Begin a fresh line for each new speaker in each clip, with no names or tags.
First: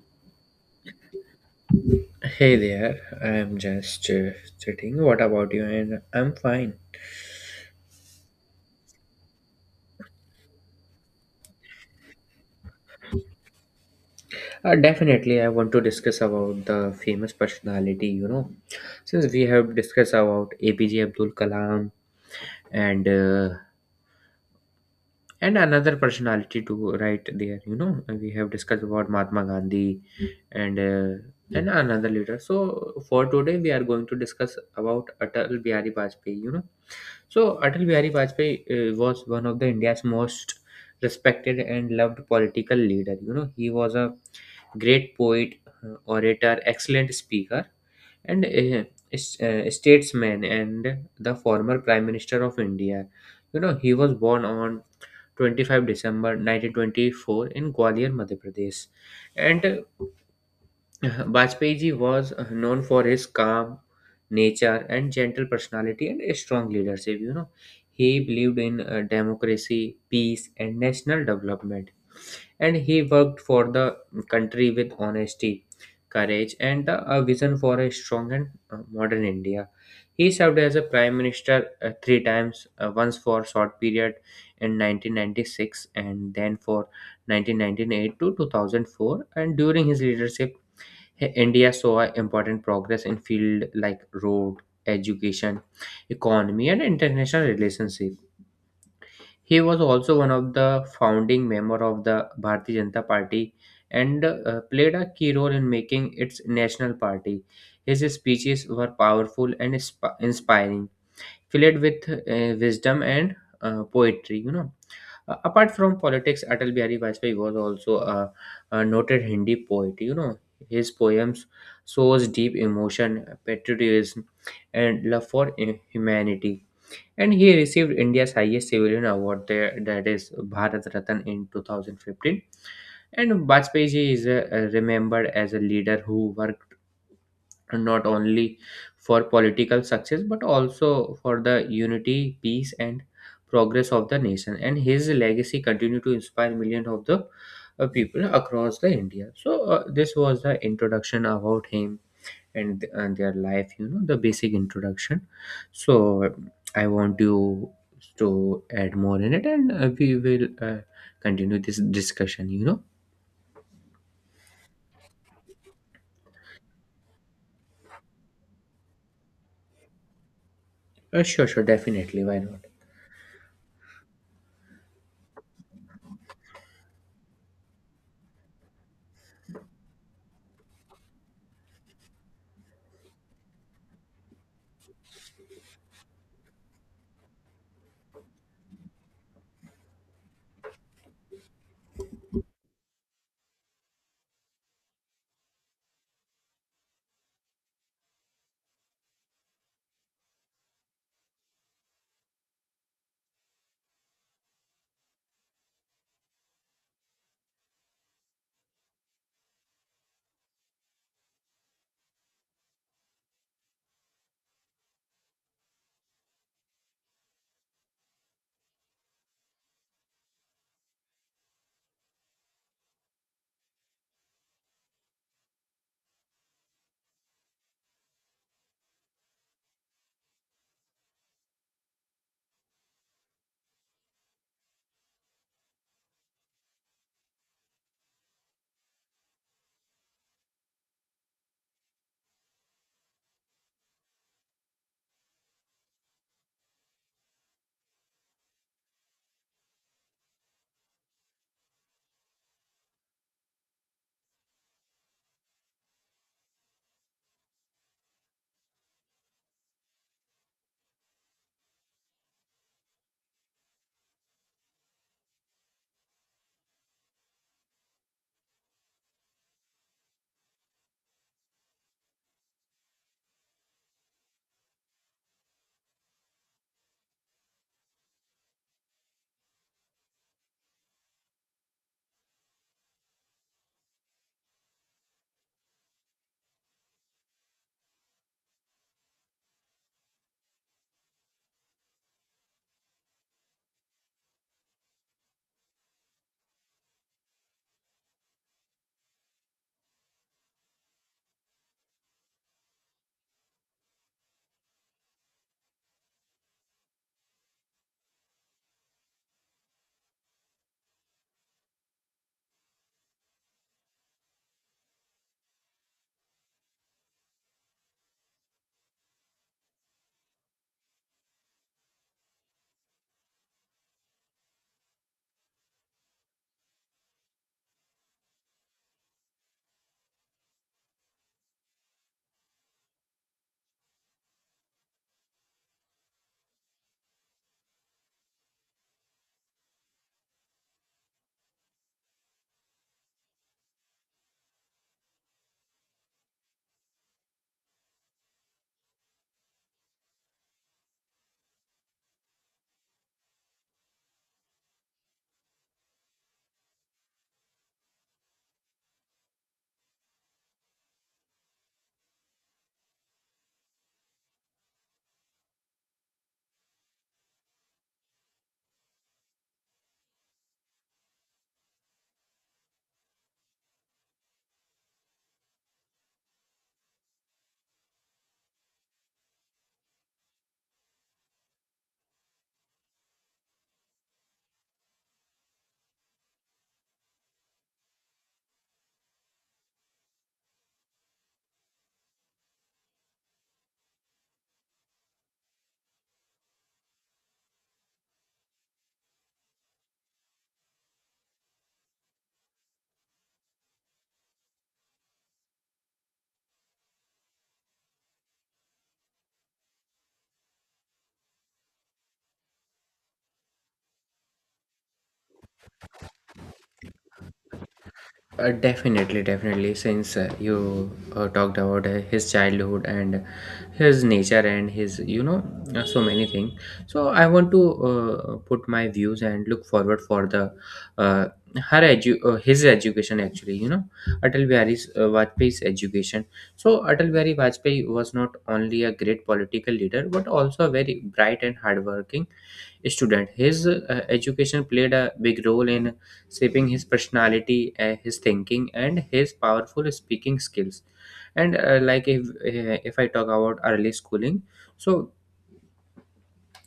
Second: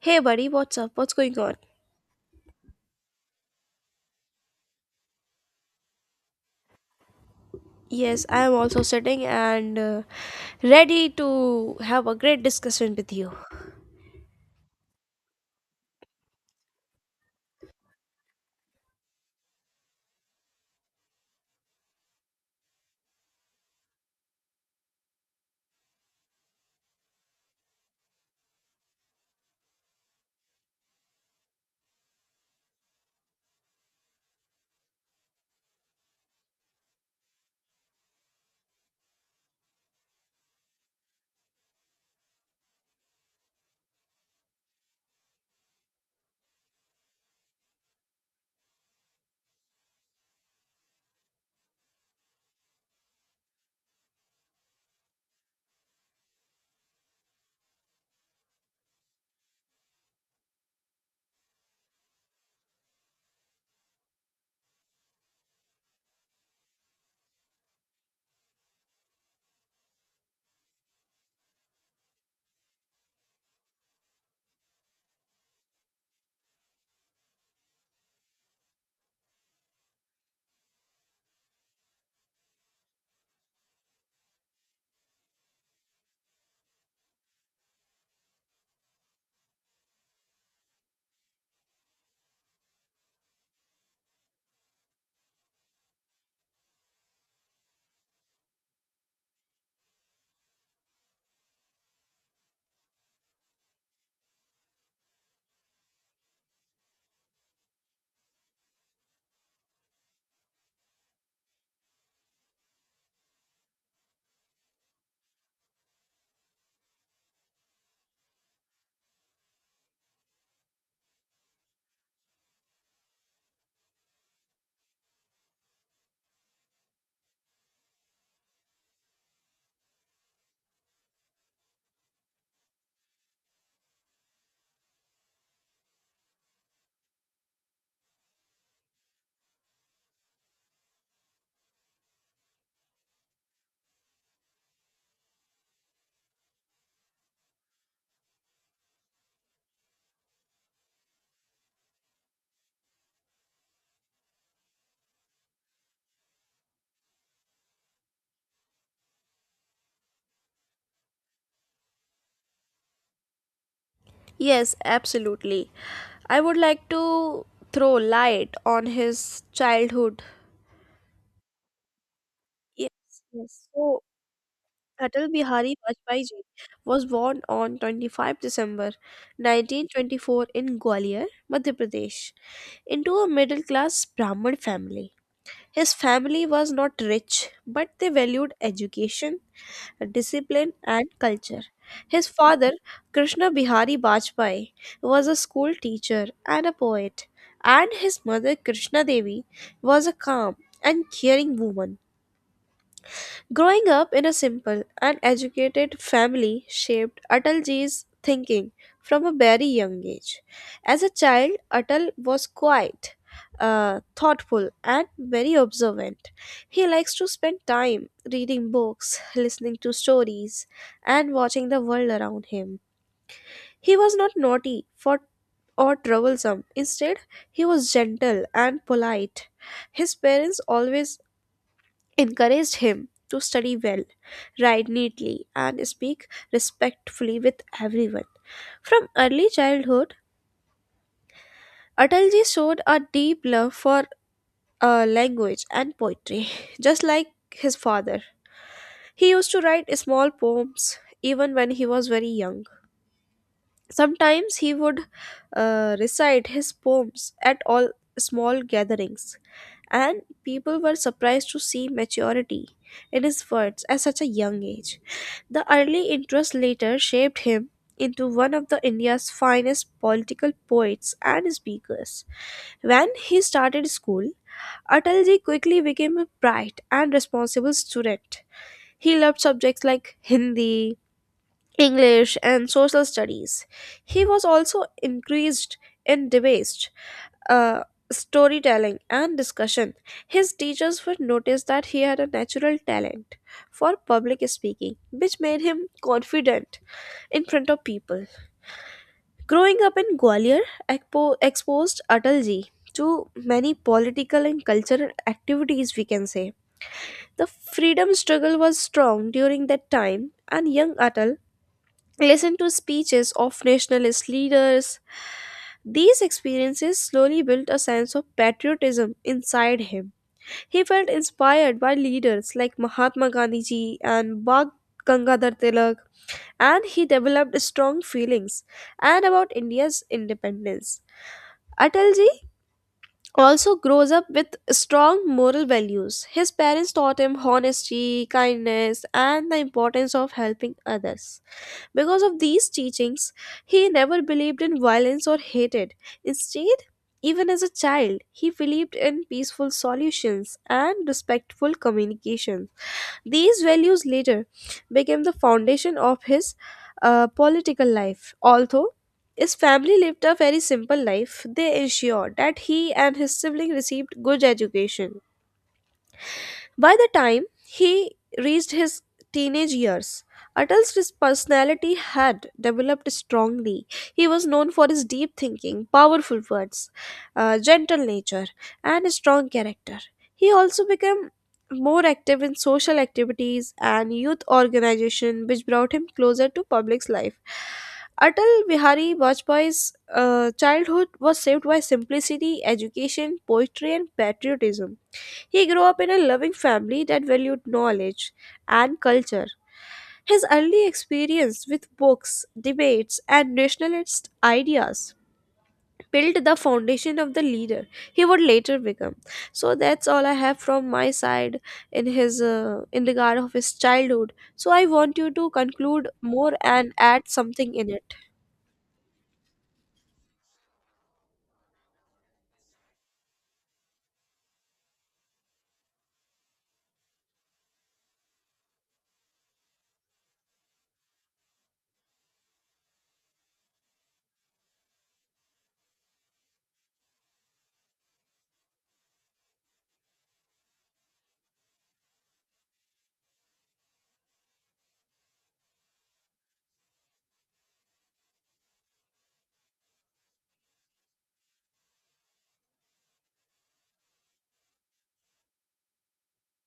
Hey buddy, what's up? What's going on?
Hey there, I'm just sitting. What about you? And I'm fine.
Yes, I am also sitting and ready to have a great discussion with you.
Definitely, I want to discuss about the famous personality. You know, since we have discussed about APJ Abdul Kalam and uh, and another personality too, right there. You know, and we have discussed about Mahatma Gandhi and uh, and another leader. So for today, we are going to discuss about Atal Bihari Vajpayee. You know, so Atal Bihari Vajpayee was one of the India's most respected and loved political leader. You know, he was a great poet, orator, excellent speaker, and statesman, and the former Prime Minister of India. You know, he was born on 25 December 1924 in Gwalior, Madhya Pradesh, and Vajpayee ji was known for his calm nature and gentle personality and a strong leadership. You know, he believed in democracy, peace, and national development, and he worked for the country with honesty, courage, and a vision for a strong and modern India. He served as a prime minister three times, once for short period in 1996 and then for 1998 to 2004, and during his leadership, hey, India saw a important progress in fields like road, education, economy, and international relationship. He was also one of the founding member of the Bharatiya Janata Party and played a key role in making its national party. His speeches were powerful and inspiring, filled with wisdom and poetry. You know, apart from politics, Atal Bihari Vajpayee was also a noted Hindi poet. You know, his poems shows deep emotion, patriotism, and love for humanity. And he received India's highest civilian award there, that is Bharat Ratan, in 2015. And Vajpayee ji is remembered as a leader who worked not only for political success but also for the unity, peace, and progress of the nation, and his legacy continue to inspire millions of the people across the india. So this was the introduction about him and their life, the basic introduction. So I want you to add more in it, and we will continue this discussion.
Yes, absolutely. I would like to throw light on his childhood.
Sure, sure, definitely, why not.
Yes, yes. So, Atal Bihari Vajpayee ji was born on 25 December 1924 in Gwalior, Madhya Pradesh, into a middle class Brahmin family. His family was not rich, but they valued education, discipline, and culture. His father, Krishna Bihari Bajpai, was a school teacher and a poet, and his mother, Krishna Devi, was a calm and caring woman. Growing up in a simple and educated family shaped Atalji's thinking from a very young age. As a child, Atal was quiet, thoughtful, and very observant. He likes to spend time reading books, listening to stories, and watching the world around him. He was not naughty for or troublesome. Instead, he was gentle and polite. His parents always encouraged him to study well, write neatly, and speak respectfully with everyone. From early childhood, Atalji showed a deep love for language and poetry, just like his father. He used to write small poems even when he was very young. Sometimes he would recite his poems at all small gatherings, and people were surprised to see maturity in his words at such a young age. The early interest later shaped him into one of the India's finest political poets and speakers. When he started school, Atalji quickly became a bright and responsible student. He loved subjects like Hindi, English, and social studies. He was also increased in debate, uh, storytelling, and discussion. His teachers would notice that he had a natural talent for public speaking, which made him confident in front of people. Growing up in Gwalior exposed Atalji to many political and cultural activities, we can say. The freedom struggle was strong during that time, and young Atal listen to speeches of nationalist leaders. These experiences slowly built a sense of patriotism inside him. He felt inspired by leaders like Mahatma Gandhi ji and Bag Gangadhar Tilak, and he developed strong feelings and about India's independence. Atalji also grows up with strong moral values. His parents taught him honesty, kindness, and the importance of helping others. Because of these teachings, he never believed in violence or hated. Instead, even as a child, he believed in peaceful solutions and respectful communication. These values later became the foundation of his political life. Although his family lived a very simple life, they ensured that he and his sibling received good education. By the time he reached his teenage years, Atal's personality had developed strongly. He was known for his deep thinking, powerful words, gentle nature, and strong character. He also became more active in social activities and youth organization which brought him closer to public life. Atal Bihari Vajpayee's childhood was saved by simplicity, education, poetry, and patriotism. He grew up in a loving family that valued knowledge and culture. His early experience with books, debates, and nationalist ideas built the foundation of the leader he would later become. So that's all I have from my side in his in regard of his childhood. So I want you to conclude more and add something in it.
Definitely, definitely. Since you talked about his childhood and his nature and his, so many things. So I want to put my views and look forward for the uh, his education actually. You know, Atal Bihari's Vajpayee's education. So Atal Bihari Vajpayee was not only a great political leader but also a very bright and hardworking student. His education played a big role in shaping his personality, his thinking, and his powerful speaking skills. And if I talk about early schooling, so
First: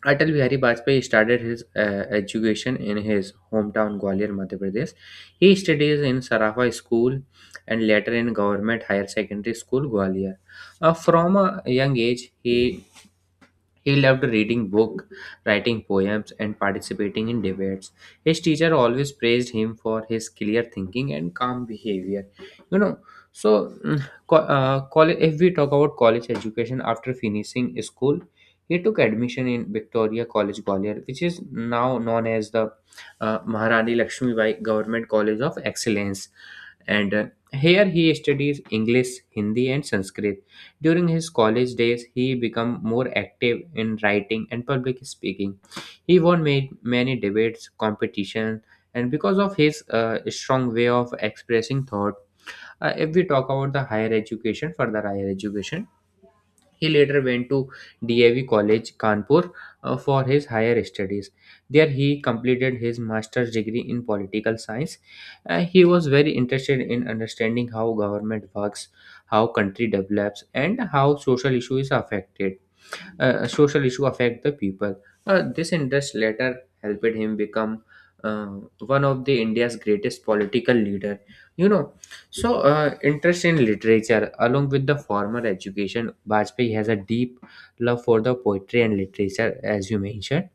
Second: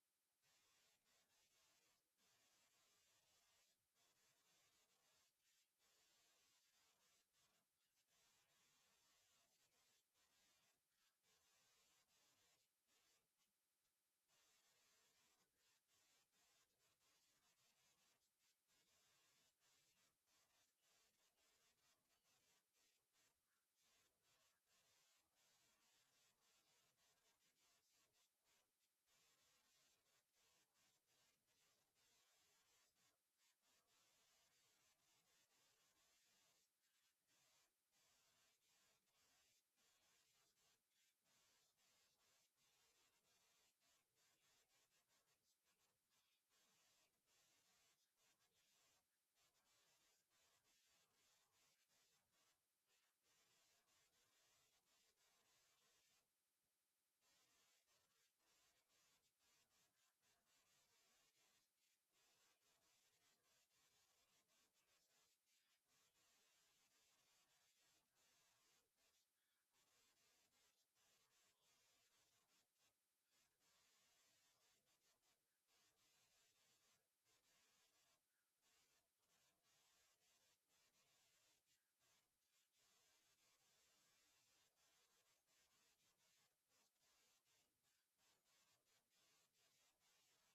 Atal Bihari Vajpayee started his education in his hometown Gwalior, Madhya Pradesh. He studies in Sarafa School and later in Government Higher Secondary School, Gwalior. From a young age, he loved reading books, writing poems, and participating in debates. His teacher always praised him for his clear thinking and calm behavior. You know, so college, if we talk about college education after finishing school, he took admission in Victoria College Gwalior, which is now known as the Maharani Lakshmibai Government College of Excellence. And here he studies English, Hindi, and Sanskrit. During his college days, he became more active in writing and public speaking. He won many debates, competitions, and because of his strong way of expressing thought, if we talk about the higher education, further higher education, he later went to DAV College, Kanpur, for his higher studies. There, he completed his master's degree in political science. He was very interested in understanding how government works, how country develops, and how social issue affect the people. This interest later helped him become uh, one of the India's greatest political leader. You know, so interest in literature along with the formal education, Bajpayee has a deep love for the poetry and literature. As you mentioned,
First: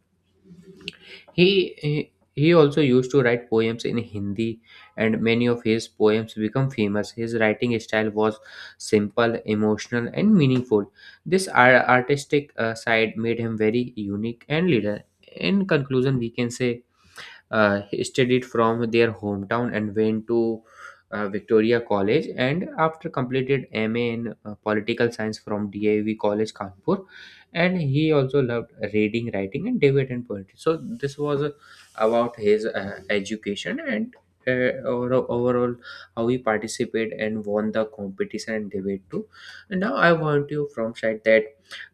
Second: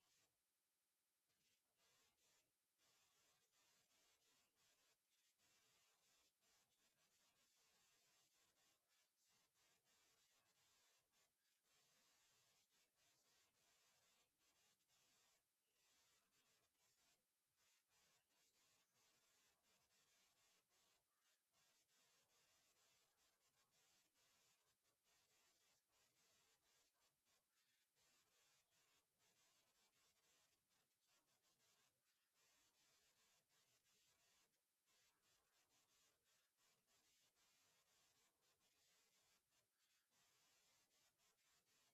he also used to write poems in Hindi, and many of his poems become famous. His writing style was simple, emotional, and meaningful. This artistic side made him very unique and leader. In conclusion, we can say he studied from their hometown and went to Victoria College and after completed MA in political science from DIV College Kanpur, and he also loved reading, writing, and debate and poetry. So this was about his education, and overall, how he participated and won the competition and debate too. And now I want you from side that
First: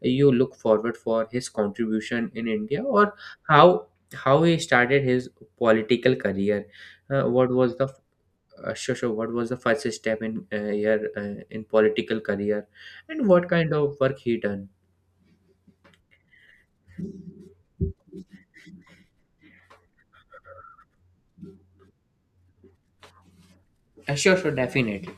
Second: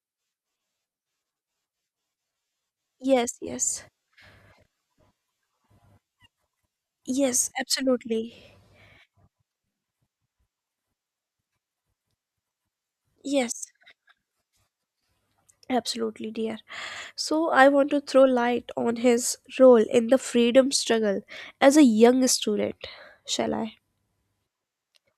you look forward for his contribution in india, or
Yes,
how
yes.
he started his political career.
Yes,
What was the
absolutely.
sure, what was the first step in your in political career, and what
Yes,
kind of work he done?
absolutely, dear. So, I want to throw light on his role in the freedom struggle as a young student. Shall I?
Sure, sure, definitely.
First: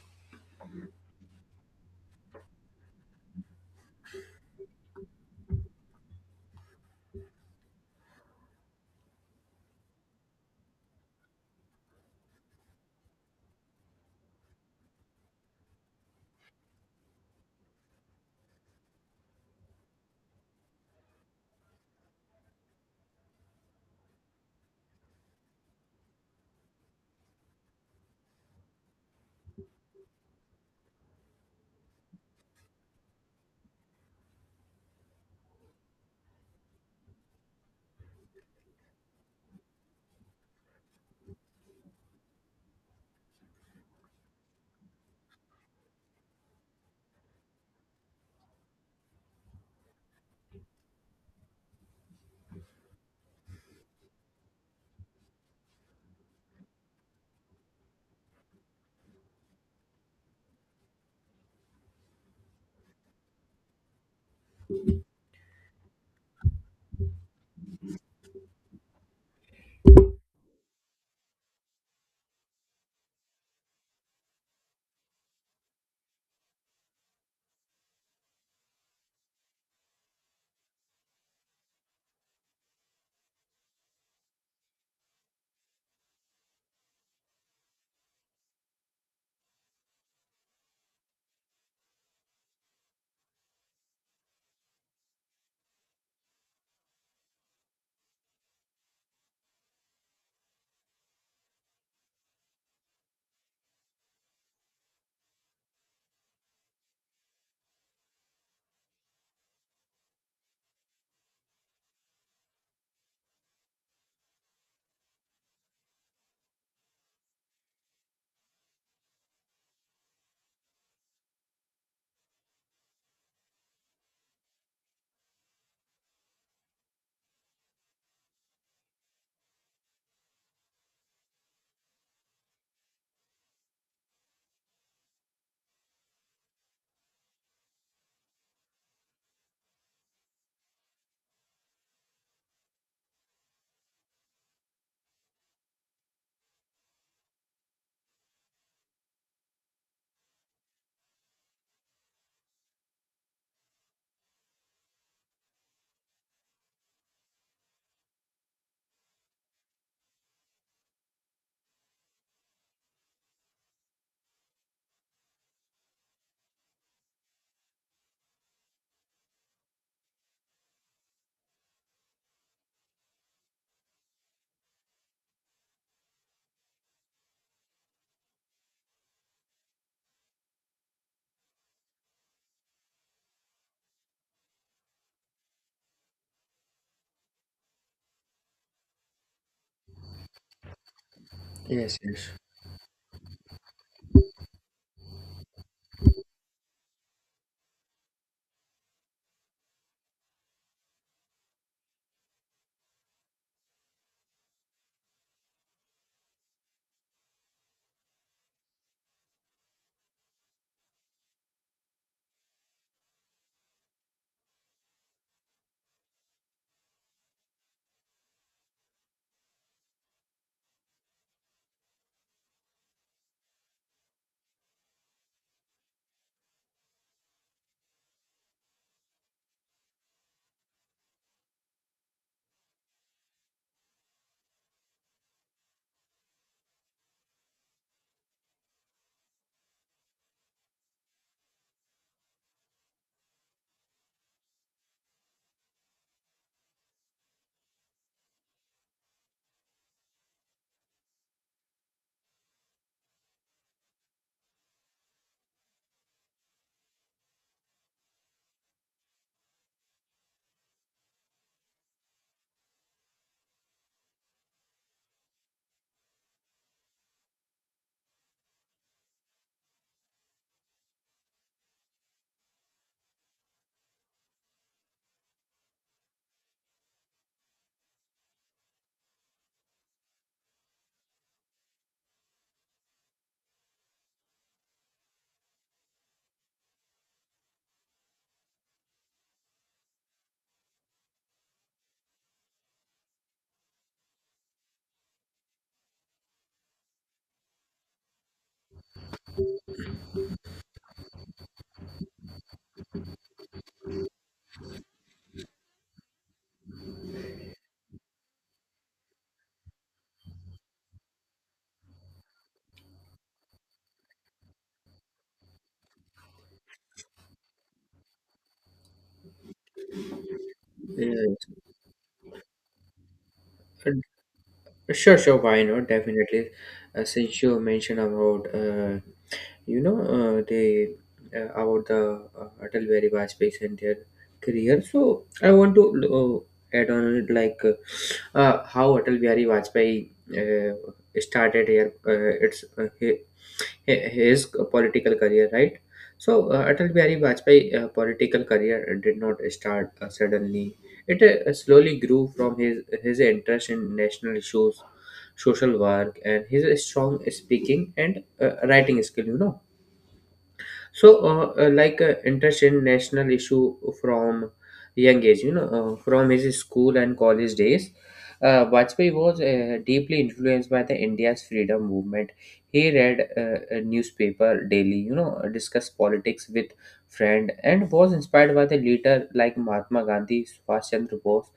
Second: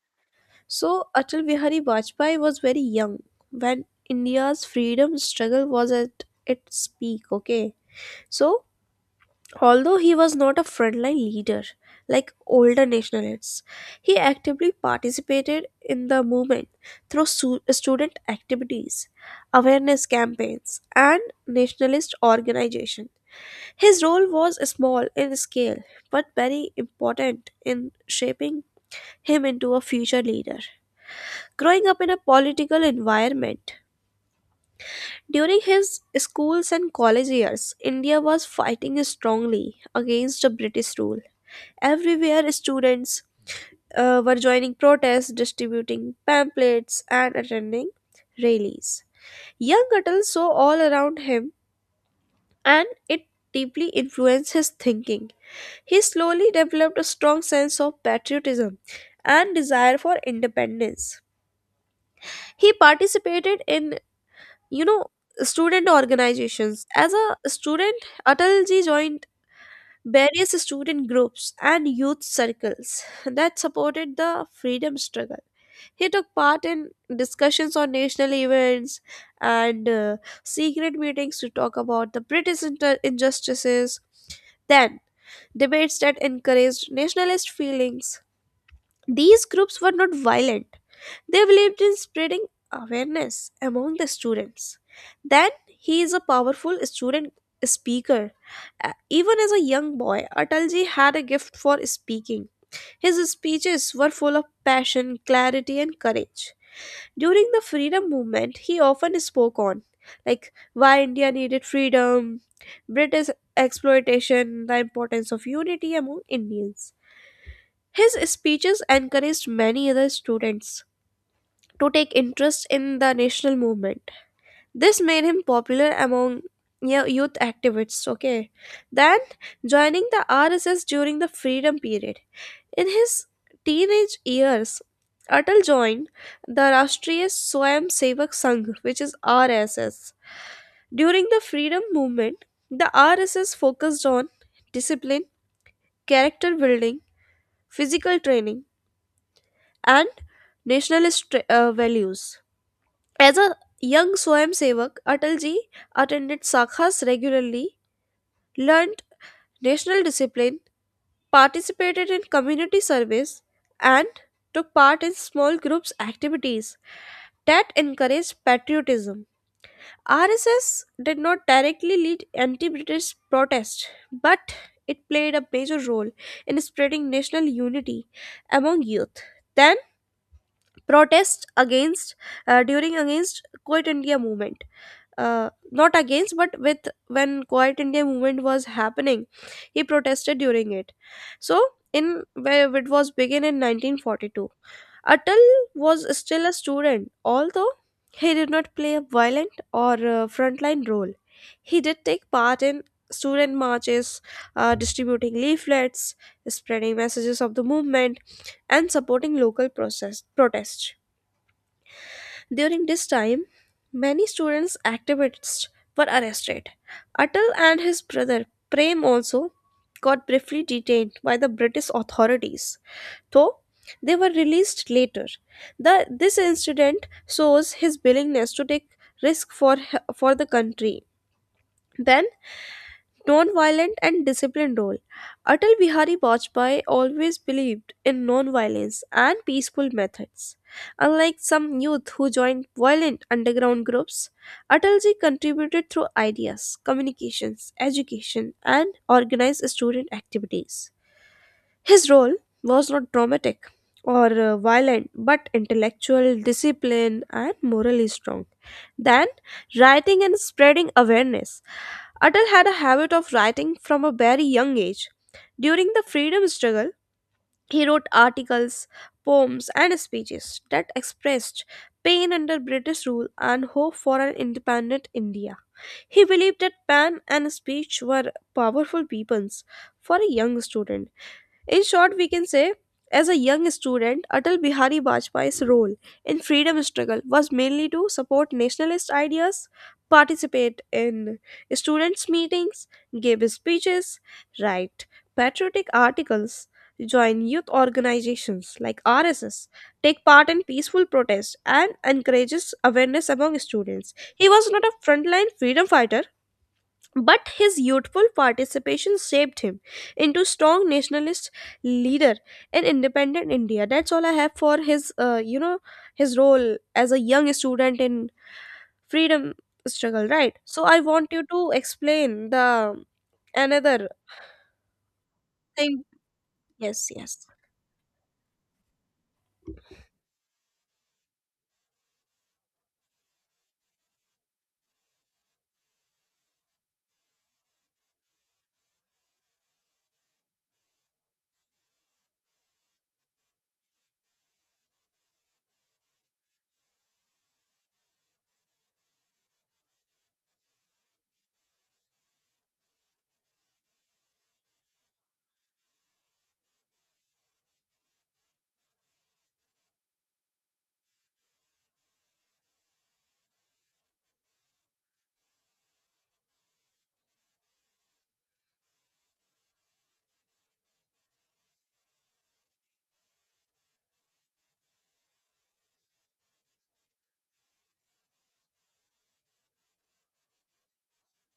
So, Atal Bihari Vajpayee was very young when India's freedom struggle was at its peak, okay? So, although he was not a frontline leader like older nationalists, he actively participated in the movement through student activities, awareness campaigns, and nationalist organization. His role was small in scale but very important in shaping him into a future leader. Growing up in a political environment, during his schools and college years, India was fighting strongly against the British rule. Everywhere, students were joining protests, distributing pamphlets, and attending rallies. Young Atal saw all around him, and it deeply influenced his thinking. He slowly developed a strong sense of patriotism and desire for independence. He participated in, you know, student organizations. As a student, Atalji joined various student groups and youth circles that supported the freedom struggle. He took part in discussions on national events and secret meetings to talk about the injustices, then debates that encouraged nationalist feelings. These groups were not violent, they believed in spreading awareness among the students. Then he is a powerful student speaker. Even as a young boy, Atalji had a gift for speaking. His speeches were full of passion, clarity, and courage. During the freedom movement, he often spoke on like why India needed freedom, British exploitation, the importance of unity among Indians. His speeches encouraged many other students to take interest in the national movement. This made him popular among youth activists, okay? Then joining the RSS during the freedom period. In his teenage years, Atal joined the Rashtriya Swamsevak Sangh, which is RSS. During the freedom movement, the RSS focused on discipline, character building, physical training, and nationalist values. As a young Swayamsevak, Atalji attended sakhas regularly, learnt national discipline, participated in community service, and took part in small groups activities that encouraged patriotism. RSS did not directly lead anti-British protest, but it played a major role in spreading national unity among youth. Then protests against during against Quit India movement, not against but with. When quiet india movement was happening, he protested during it. So
Yes,
in
yes,
where it was begun in 1942, Atal was still a student. Although he did not play a violent or frontline role, he did take part in student marches, distributing leaflets, spreading messages of the movement, and supporting local process protests. During this time, many students activists were arrested. Atal and his brother Prem also got briefly detained by the British authorities, though they were released later. This incident shows his willingness to take risk for, for the country. Then non-violent and disciplined role. Atal Bihari Vajpayee always believed in non-violence and peaceful methods. Unlike some youth who joined violent underground groups, Atalji contributed through ideas, communications, education, and organized student activities. His role was not dramatic or violent, but intellectual, disciplined, and morally strong. Then, writing and spreading awareness. Atal had a habit of writing from a very young age. During the freedom struggle, he wrote articles, poems, and speeches that expressed pain under British rule and hope for an independent India. He believed that pen and speech were powerful weapons for a young student. In short, we can say, as a young student, Atal Bihari Vajpayee's role in freedom struggle was mainly to support nationalist ideas, participate in students' meetings, give speeches, write patriotic articles, join youth organizations like RSS, take part in peaceful protests, and encourages awareness among students. He was not a frontline freedom fighter, but his youthful participation shaped him into strong nationalist leader in independent India. That's all I have for his, his role as a young student in freedom struggle, right? So I want
yes.
you to explain the
Uh,
another
Sure, sure. Why not?
thing.
Definitely.
Yes,
Since
yes,
you mentioned about you know they about the Atal Bihari Vajpayee and their career. So I want to add on it, like how Atal Bihari Vajpayee uh, started here. His political career, right? So Atal Bihari Vajpayee political career did not start suddenly. It slowly grew from his interest in national issues, social work, and his strong speaking and writing skill, you know. So, intergenerational issue from young age, you know, from his school and college days, Vajpayee was deeply influenced by the India's freedom movement. He read a newspaper daily, you know, discussed politics with friend, and was inspired by the leader like Mahatma Gandhi, Subhash Chandra Bose,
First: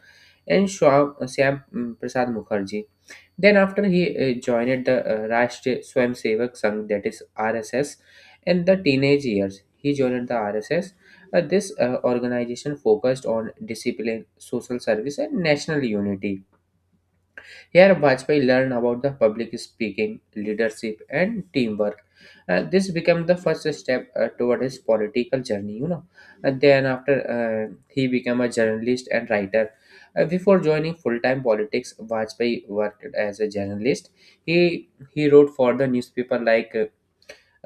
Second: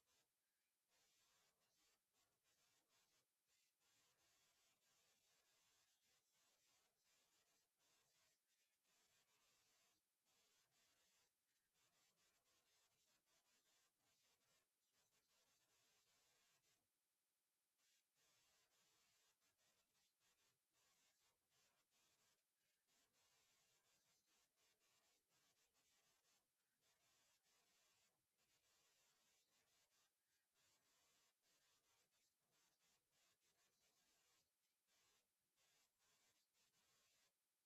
and Shyam Prasad Mukherjee. Then after he joined the Rashtriya Swamsevak Sangh, that is RSS, in the teenage years. He joined the RSS. This organization focused on discipline, social service, and national unity. Here, Vajpayee learned about the public speaking, leadership, and teamwork. This became the first step toward his political journey. You know, and then after, he became a journalist and writer. Before joining full-time politics, Vajpayee worked as a journalist. He he wrote for the newspaper like uh,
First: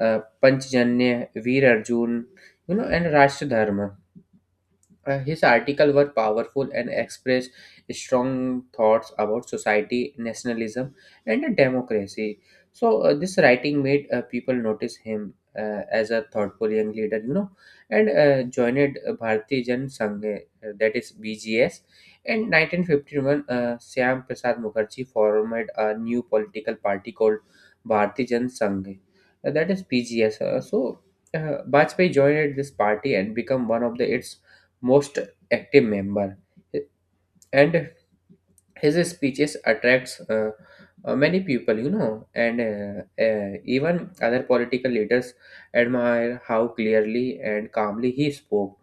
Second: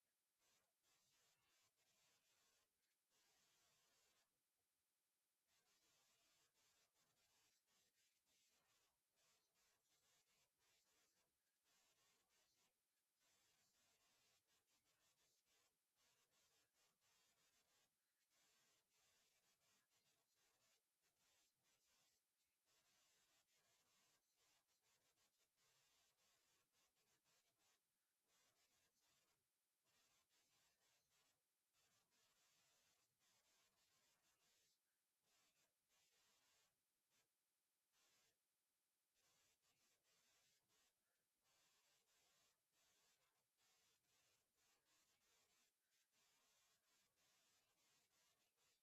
uh, Panchjanya, Veer Arjun, you know, and Rashtra Dharma. His articles were powerful and expressed strong thoughts about society, nationalism, and democracy. So this writing made people notice him as a thoughtful young leader, you know, and joined Bharatiya Jan Sangh, that is BGS. In 1951, Shyam Prasad Mukherjee formed a new political party called Bharatiya Jan Sangh, that is BGS. Bajpayee joined this party and became one of the its most active member, and his speeches attracts many people, you know. And even other political leaders admire how clearly and calmly he spoke.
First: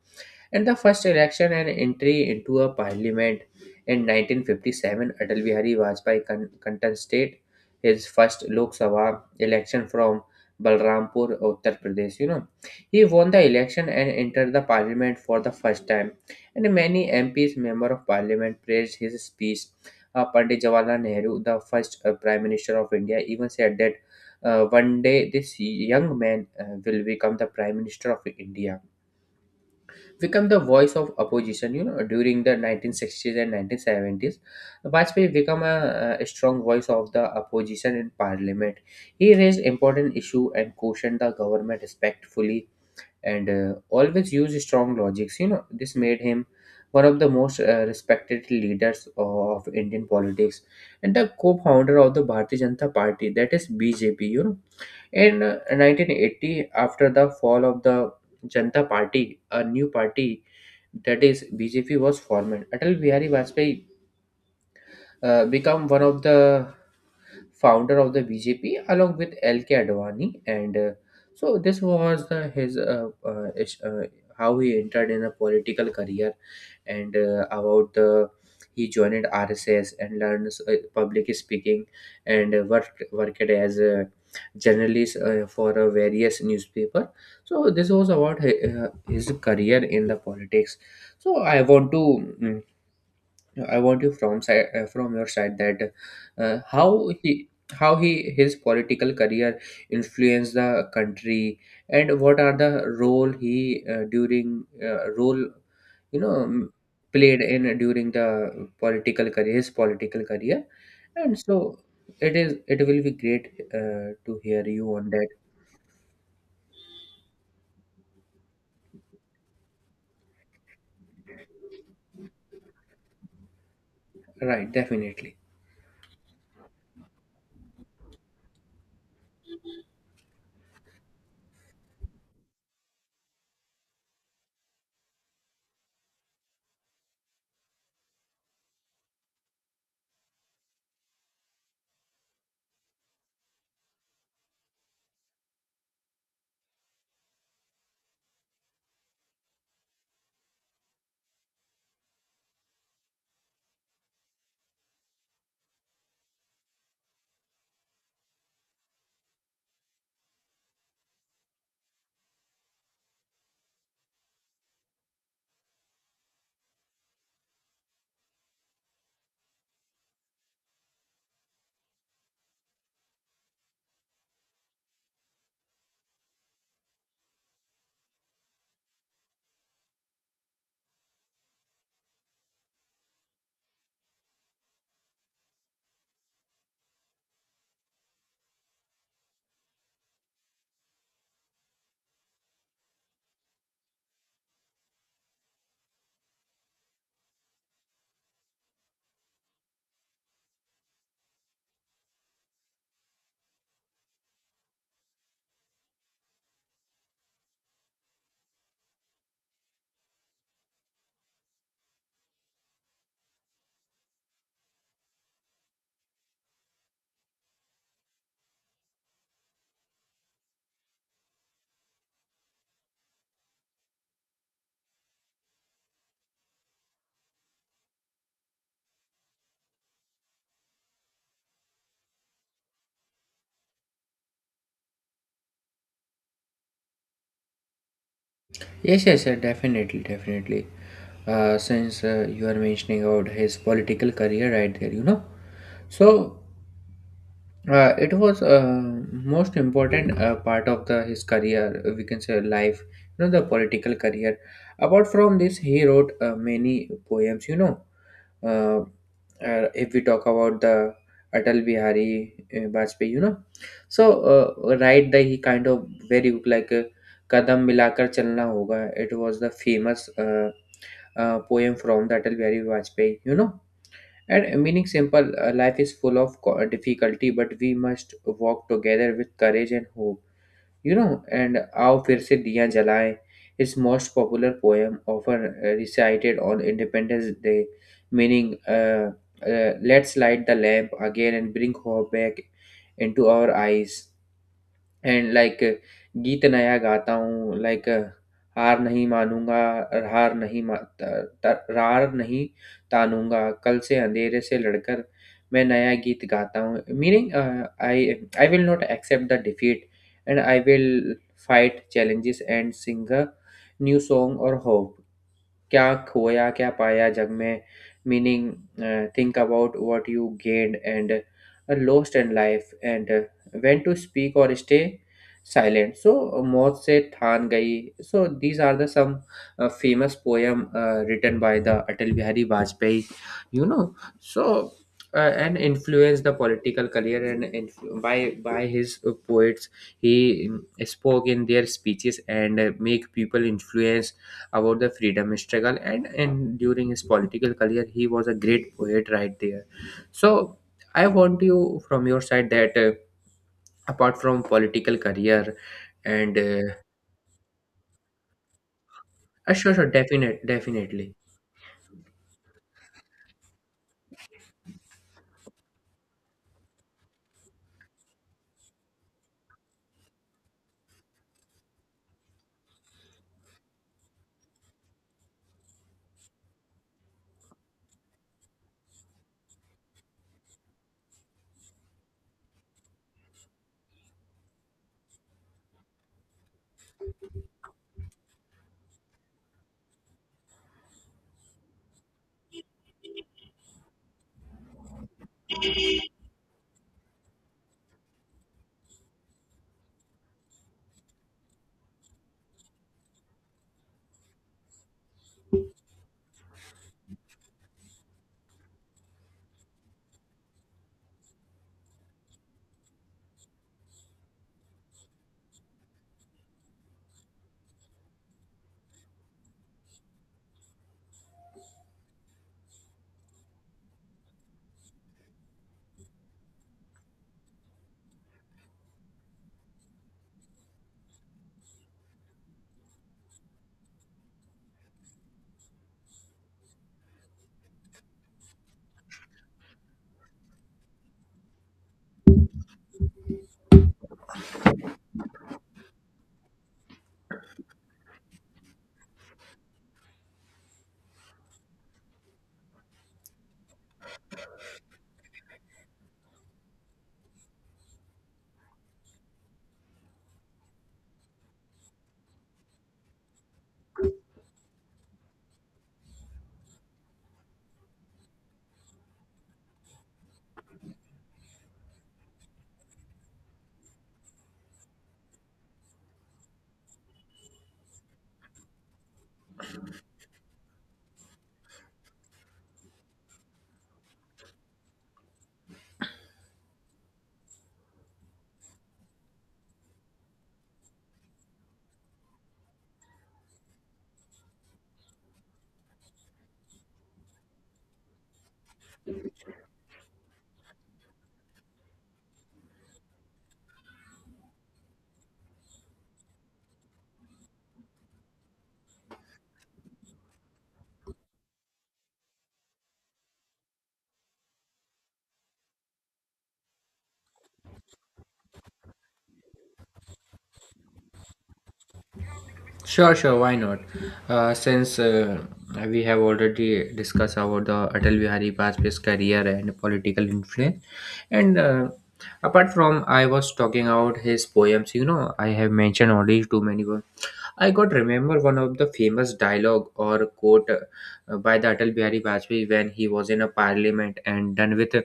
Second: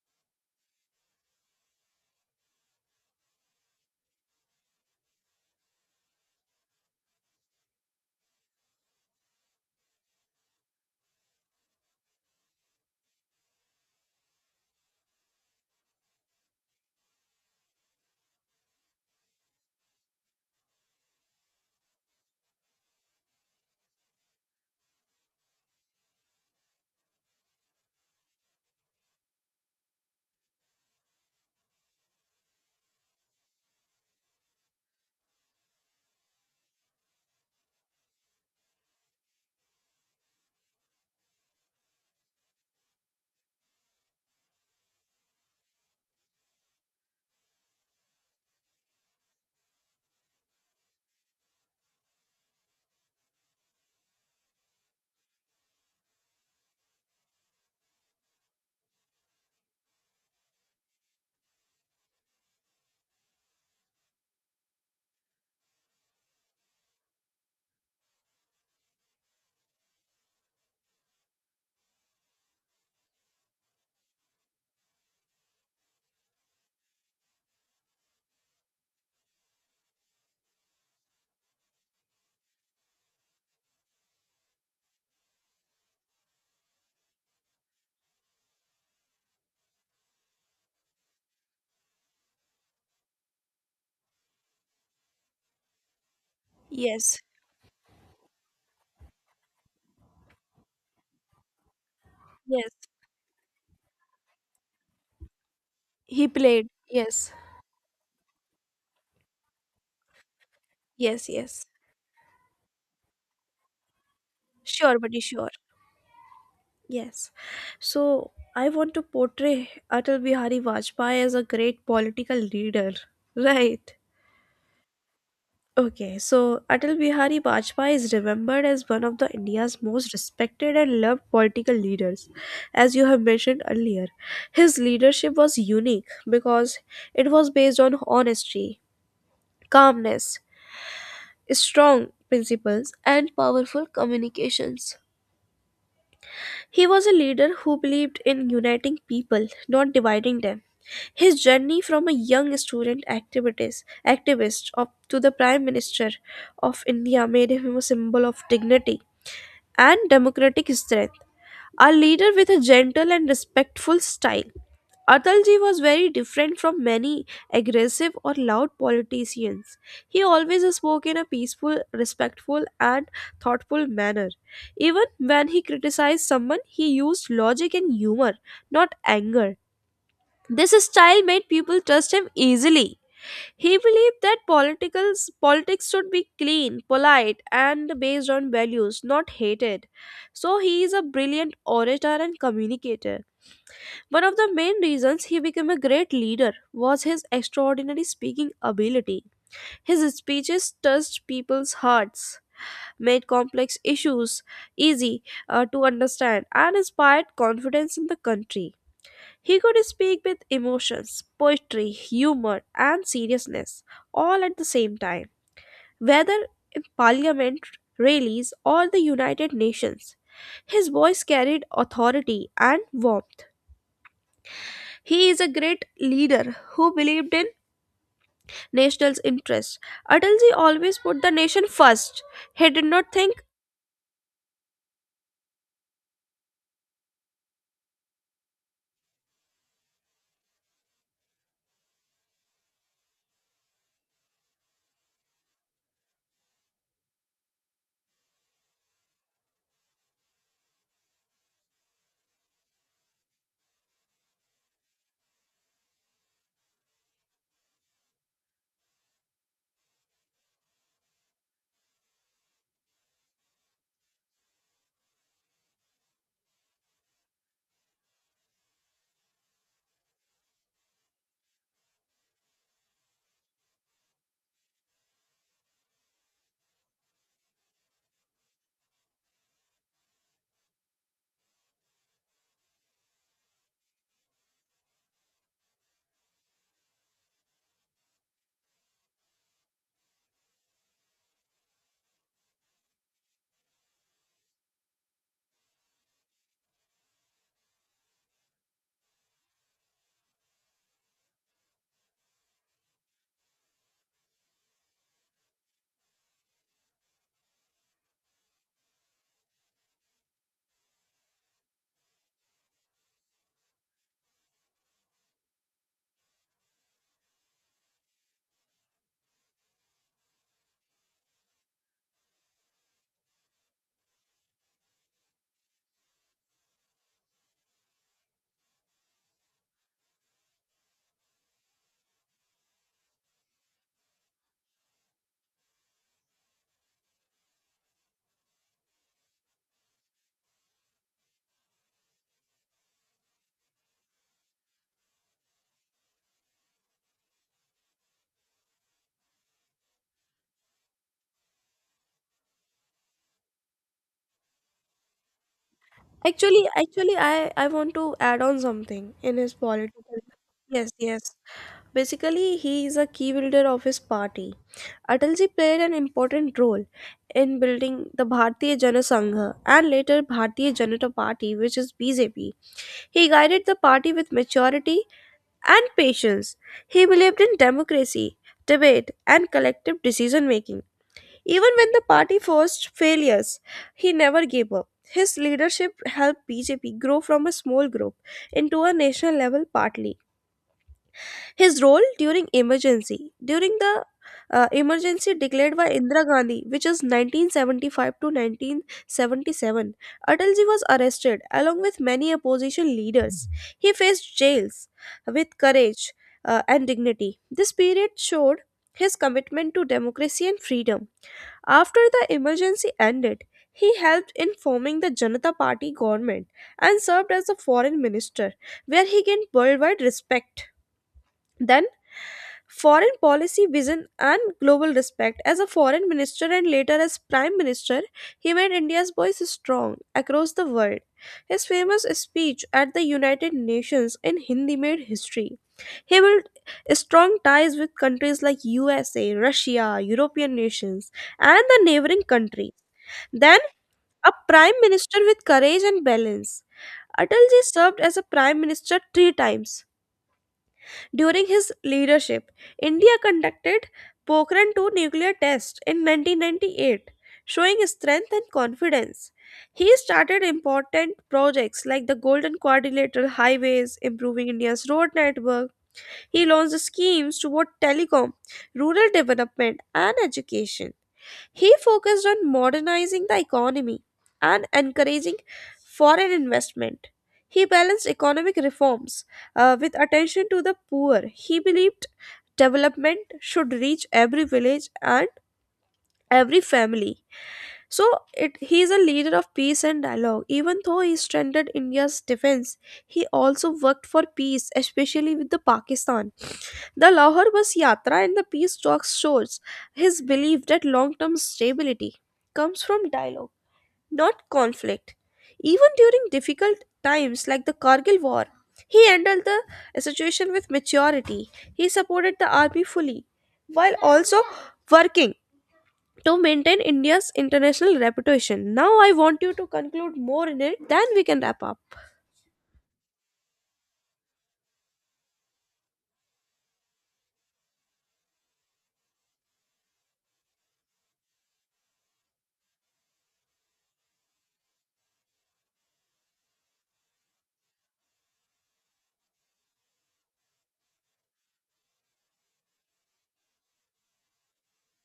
In the first election and entry into a parliament, in 1957, Atal Bihari Vajpayee contested his first Lok Sabha election from Balrampur, Uttar Pradesh. You know, he won the election and entered the parliament for the first time, and many MPs, member of parliament, praised his speech. Pandit Jawaharlal Nehru, the first prime minister of India, even said that one day this young man will become the prime minister of India. Become the voice of opposition, you know. During the 1960s and 1970s, vajpayee become a strong voice of the opposition in parliament. He raised important issue and cautioned the government respectfully and always used strong logics. You know, this made him one of the most respected leaders of Indian politics and the co-founder of the Bharatiya Janata Party, that is BJP. You know, in 1980, after the fall of the Janata Party, a new party that is BJP was formed. Atal Bihari Vajpayee become one of the founder of the BJP along with LK Advani and so this was how he entered in a political career and about the, he joined RSS and learned public speaking and worked as a journalist for a various newspaper. So this was about his career in the politics. So I want to no, I want you from side from your side that, how
yes,
he, how he, his political career influenced the country, and what are the
yes.
role he, during role, you
He
know
played.
m-
Yes,
played in, during the political career, his political career.
yes,
And
yes.
so it is, it will be great to hear you
Sure,
on
buddy,
that.
sure. Yes. So I want to portray Atal Bihari Vajpayee as a great political leader. Right.
Right, definitely.
Okay, so Atal Bihari Vajpayee is remembered as one of the India's most respected and loved political leaders, as you have mentioned earlier. His leadership was unique because it was based on honesty, calmness, strong principles, and powerful communications. He was a leader who believed in uniting people, not dividing them. His journey from a young activist up to the Prime Minister of India made him a symbol of dignity and democratic strength, a leader with a gentle and respectful style. Atalji was very different from many aggressive or loud politicians. He always spoke in a peaceful, respectful, and thoughtful manner. Even when he criticized someone, he used logic and humor, not anger. This style made people trust him easily. He believed that politics should be clean, polite, and based on values, not hated. So he is a brilliant orator and communicator. One of the main reasons he became a great leader was his extraordinary speaking ability. His speeches touched people's hearts, made complex issues easy to understand, and inspired confidence in the country. He could speak with emotions, poetry, humor, and seriousness all at the same time, whether in parliament, rallies, or the United Nations. His voice carried authority and warmth. He is a great leader who believed in national interest. Atal ji always put the nation first. He did not think.
Yes, yes sir, definitely, definitely. Since you are mentioning about his political career right there, you know. So, it was, most important part of the his career, we can say life, you know, the political career. Apart from this, he wrote many poems. You know, uh, if we talk about the Atal Bihari Vajpayee, you know, so, right there he kind of very good, like, kadam milakar chalna hoga. It was the famous poem from the Atal Bihari Vajpayee. You know, and meaning simple, life is full of difficulty, but we must walk together with courage and hope. You know, and Aao Fir Se Diya Jalaye, his most popular poem, often recited on Independence Day, meaning, let's light the lamp again and bring hope back into our eyes. And like गीत नया गाता हूँ like हार नहीं मानूँगा हार नहीं मा त त रार नहीं तानूँगा, कल से अंधेरे से लड़कर मैं नया गीत गाता हूँ। Meaning I will not accept the defeat and I will fight challenges and sing a new song और होप। क्या खोया, क्या पाया जग में? Meaning, think about what you gained and lost in life, and when to speak or stay silent. So, मौत से थान गई. So, these are the some famous poem written by the Atal Bihari Vajpayee. You know, so. And influenced the political career and by his poets he spoke in their speeches and make people influence about the freedom struggle, and during his political career he was a great poet right there. So I want you from your side that, apart from political career and
Actually, I want to add on something in his
sure, sure,
political. Yes,
definitely.
yes. Basically, he is a key builder of his party. Atal ji played an important role in building the Bharatiya Jana Sangha and later Bharatiya Janata Party, which is BJP. He guided the party with maturity and patience. He believed in democracy, debate, and collective decision making. Even when the party faced failures, he never gave up. His leadership helped BJP grow from a small group into a national level party. His role during emergency. During the emergency declared by Indira Gandhi, which is 1975 to 1977, Atalji was arrested along with many opposition leaders. He faced jails with courage and dignity. This period showed his commitment to democracy and freedom. After the emergency ended, he helped in forming the Janata Party government and served as a foreign minister, where he gained worldwide respect. Then foreign policy vision and global respect. As a foreign minister and later as prime minister, he made India's voice strong across the world. His famous speech at the United Nations in Hindi made history. He built strong ties with countries like USA, Russia, European nations, and the neighboring countries. Then, a prime minister with courage and balance. Atalji served as a prime minister three times. During his leadership, India conducted Pokhran 2 nuclear test in 1998, showing strength and confidence. He started important projects like the Golden Quadrilateral Highways, improving India's road network. He launched schemes toward telecom, rural development, and education. He focused on modernizing the economy and encouraging foreign investment. He balanced economic reforms with attention to the poor. He believed development should reach every village and every family. So it, he is a leader of peace and dialogue. Even though he strengthened India's defense, he also worked for peace, especially with the Pakistan. The Lahore Bus Yatra and the peace talks shows his belief that long-term stability comes from dialogue, not conflict. Even during difficult times like the Kargil War, he handled the situation with maturity. He supported the army fully while also working to maintain India's international reputation. Now, I want you to conclude more in it, then we can wrap up.
Sure, sure, why not? Since we have already discussed about the Atal Bihari Vajpayee's career and political influence, and apart from, I was talking about his poems, you know, I have mentioned already too many. I got remember one of the famous dialogue or quote by the Atal Bihari Vajpayee when he was in a parliament and done with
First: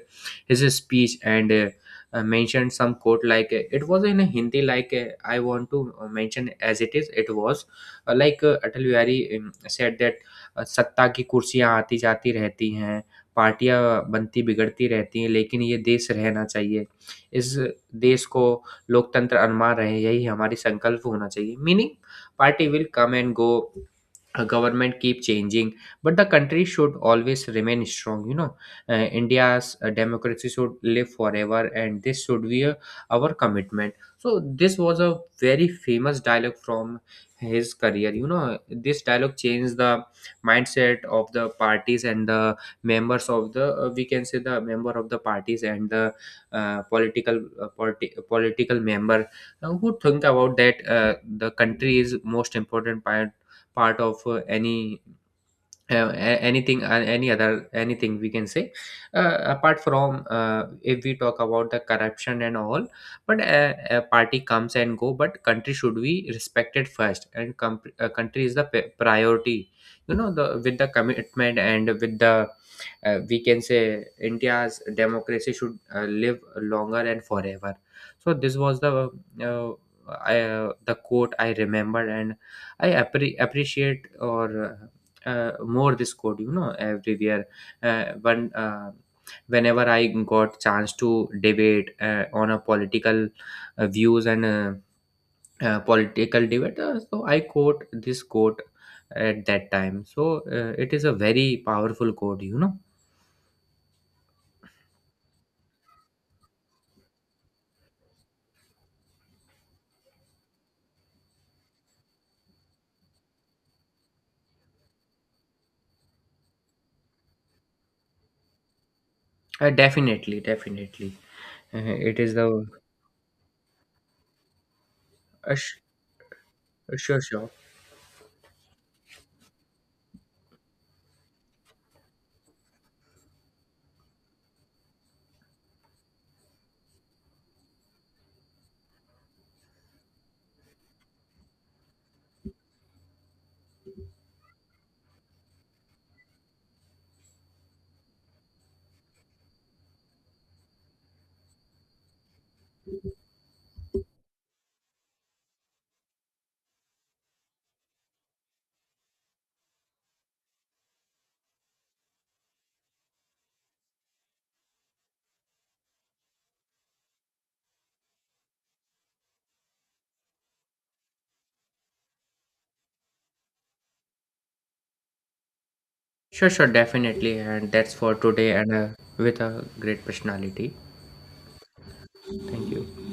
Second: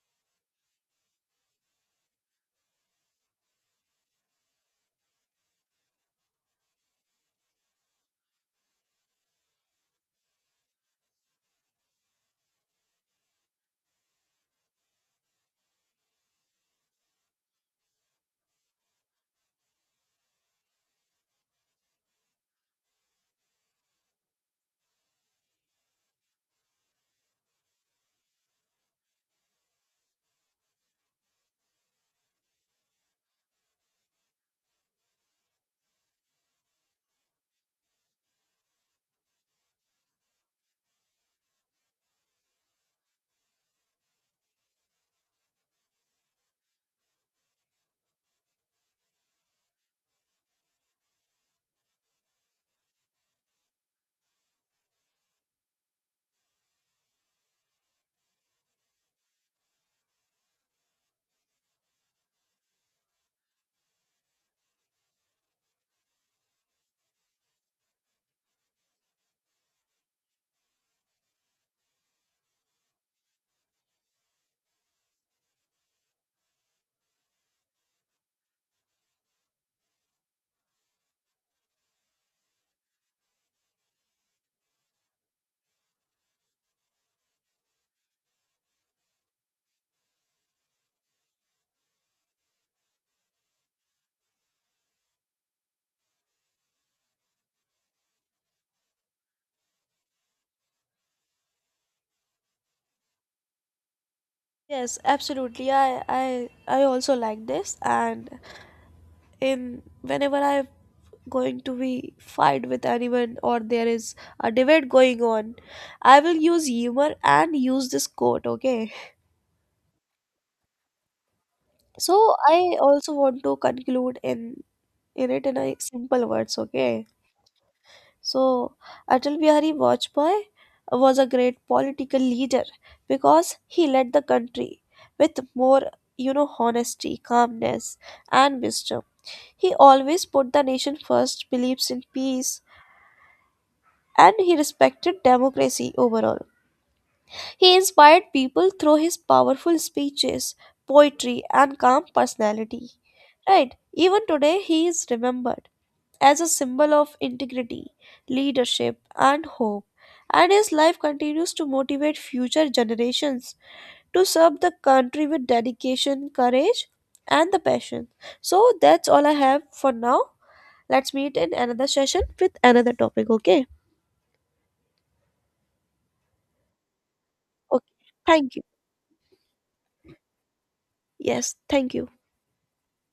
his speech and, mentioned some quote like, it was in a Hindi, like, I want to mention as it is, it was like, Atal Bihari said that, सत्ता की कुर्सियां आती जाती रहती हैं पार्टियां बनती बिगड़ती रहती हैं लेकिन ये देश रहना चाहिए इस देश को लोकतंत्र अनमा रहे यही हमारी संकल्प होना चाहिए meaning, party will come and go, a government keep changing, but the country should always remain strong, you know. India's democracy should live forever, and this should be a, our commitment. So this was a very famous dialogue from his career. You know, this dialogue changed the mindset of the parties and the members of the, we can say the member of the parties and the political political member, who think about that, the country is most important part, part of any, anything, any other anything we can say. Apart from, if we talk about the corruption and all, but a party comes and go, but country should be respected first and country is the priority. You know, the with the commitment and with the, we can say India's democracy should live longer and forever. So this was the, uh, the quote I remembered, and I appreciate or, more this code, you know, everywhere, when whenever I got chance to debate on a political views and, political debate, so I quote this quote at that time. So, it is a very powerful quote, you know.
Yes, absolutely. I I also like this, and in whenever I'm going to be fight with anyone or there is a debate going on, I will use humor and use this quote, okay?
Definitely, definitely. Uh, it is
So
the
I also want to conclude in it in a
sh-
simple words, okay?
Sure, sure,
So, Atal Bihari Vajpayee was a great political leader because he led the country with more, you know, honesty, calmness, and wisdom. He always put the nation first, believes in peace, and he respected democracy overall. He inspired people through his powerful speeches, poetry, and calm personality. Right, even today he is remembered as a symbol of integrity, leadership, and hope, and his life continues to motivate future generations to serve the country with dedication, courage, and the passion. So that's all I have for now. Let's meet in another session with another topic, okay?
sure, sure, definitely, and
Okay.
that's for today,
Thank you.
and, with a great personality,
Yes, thank you.
thank you.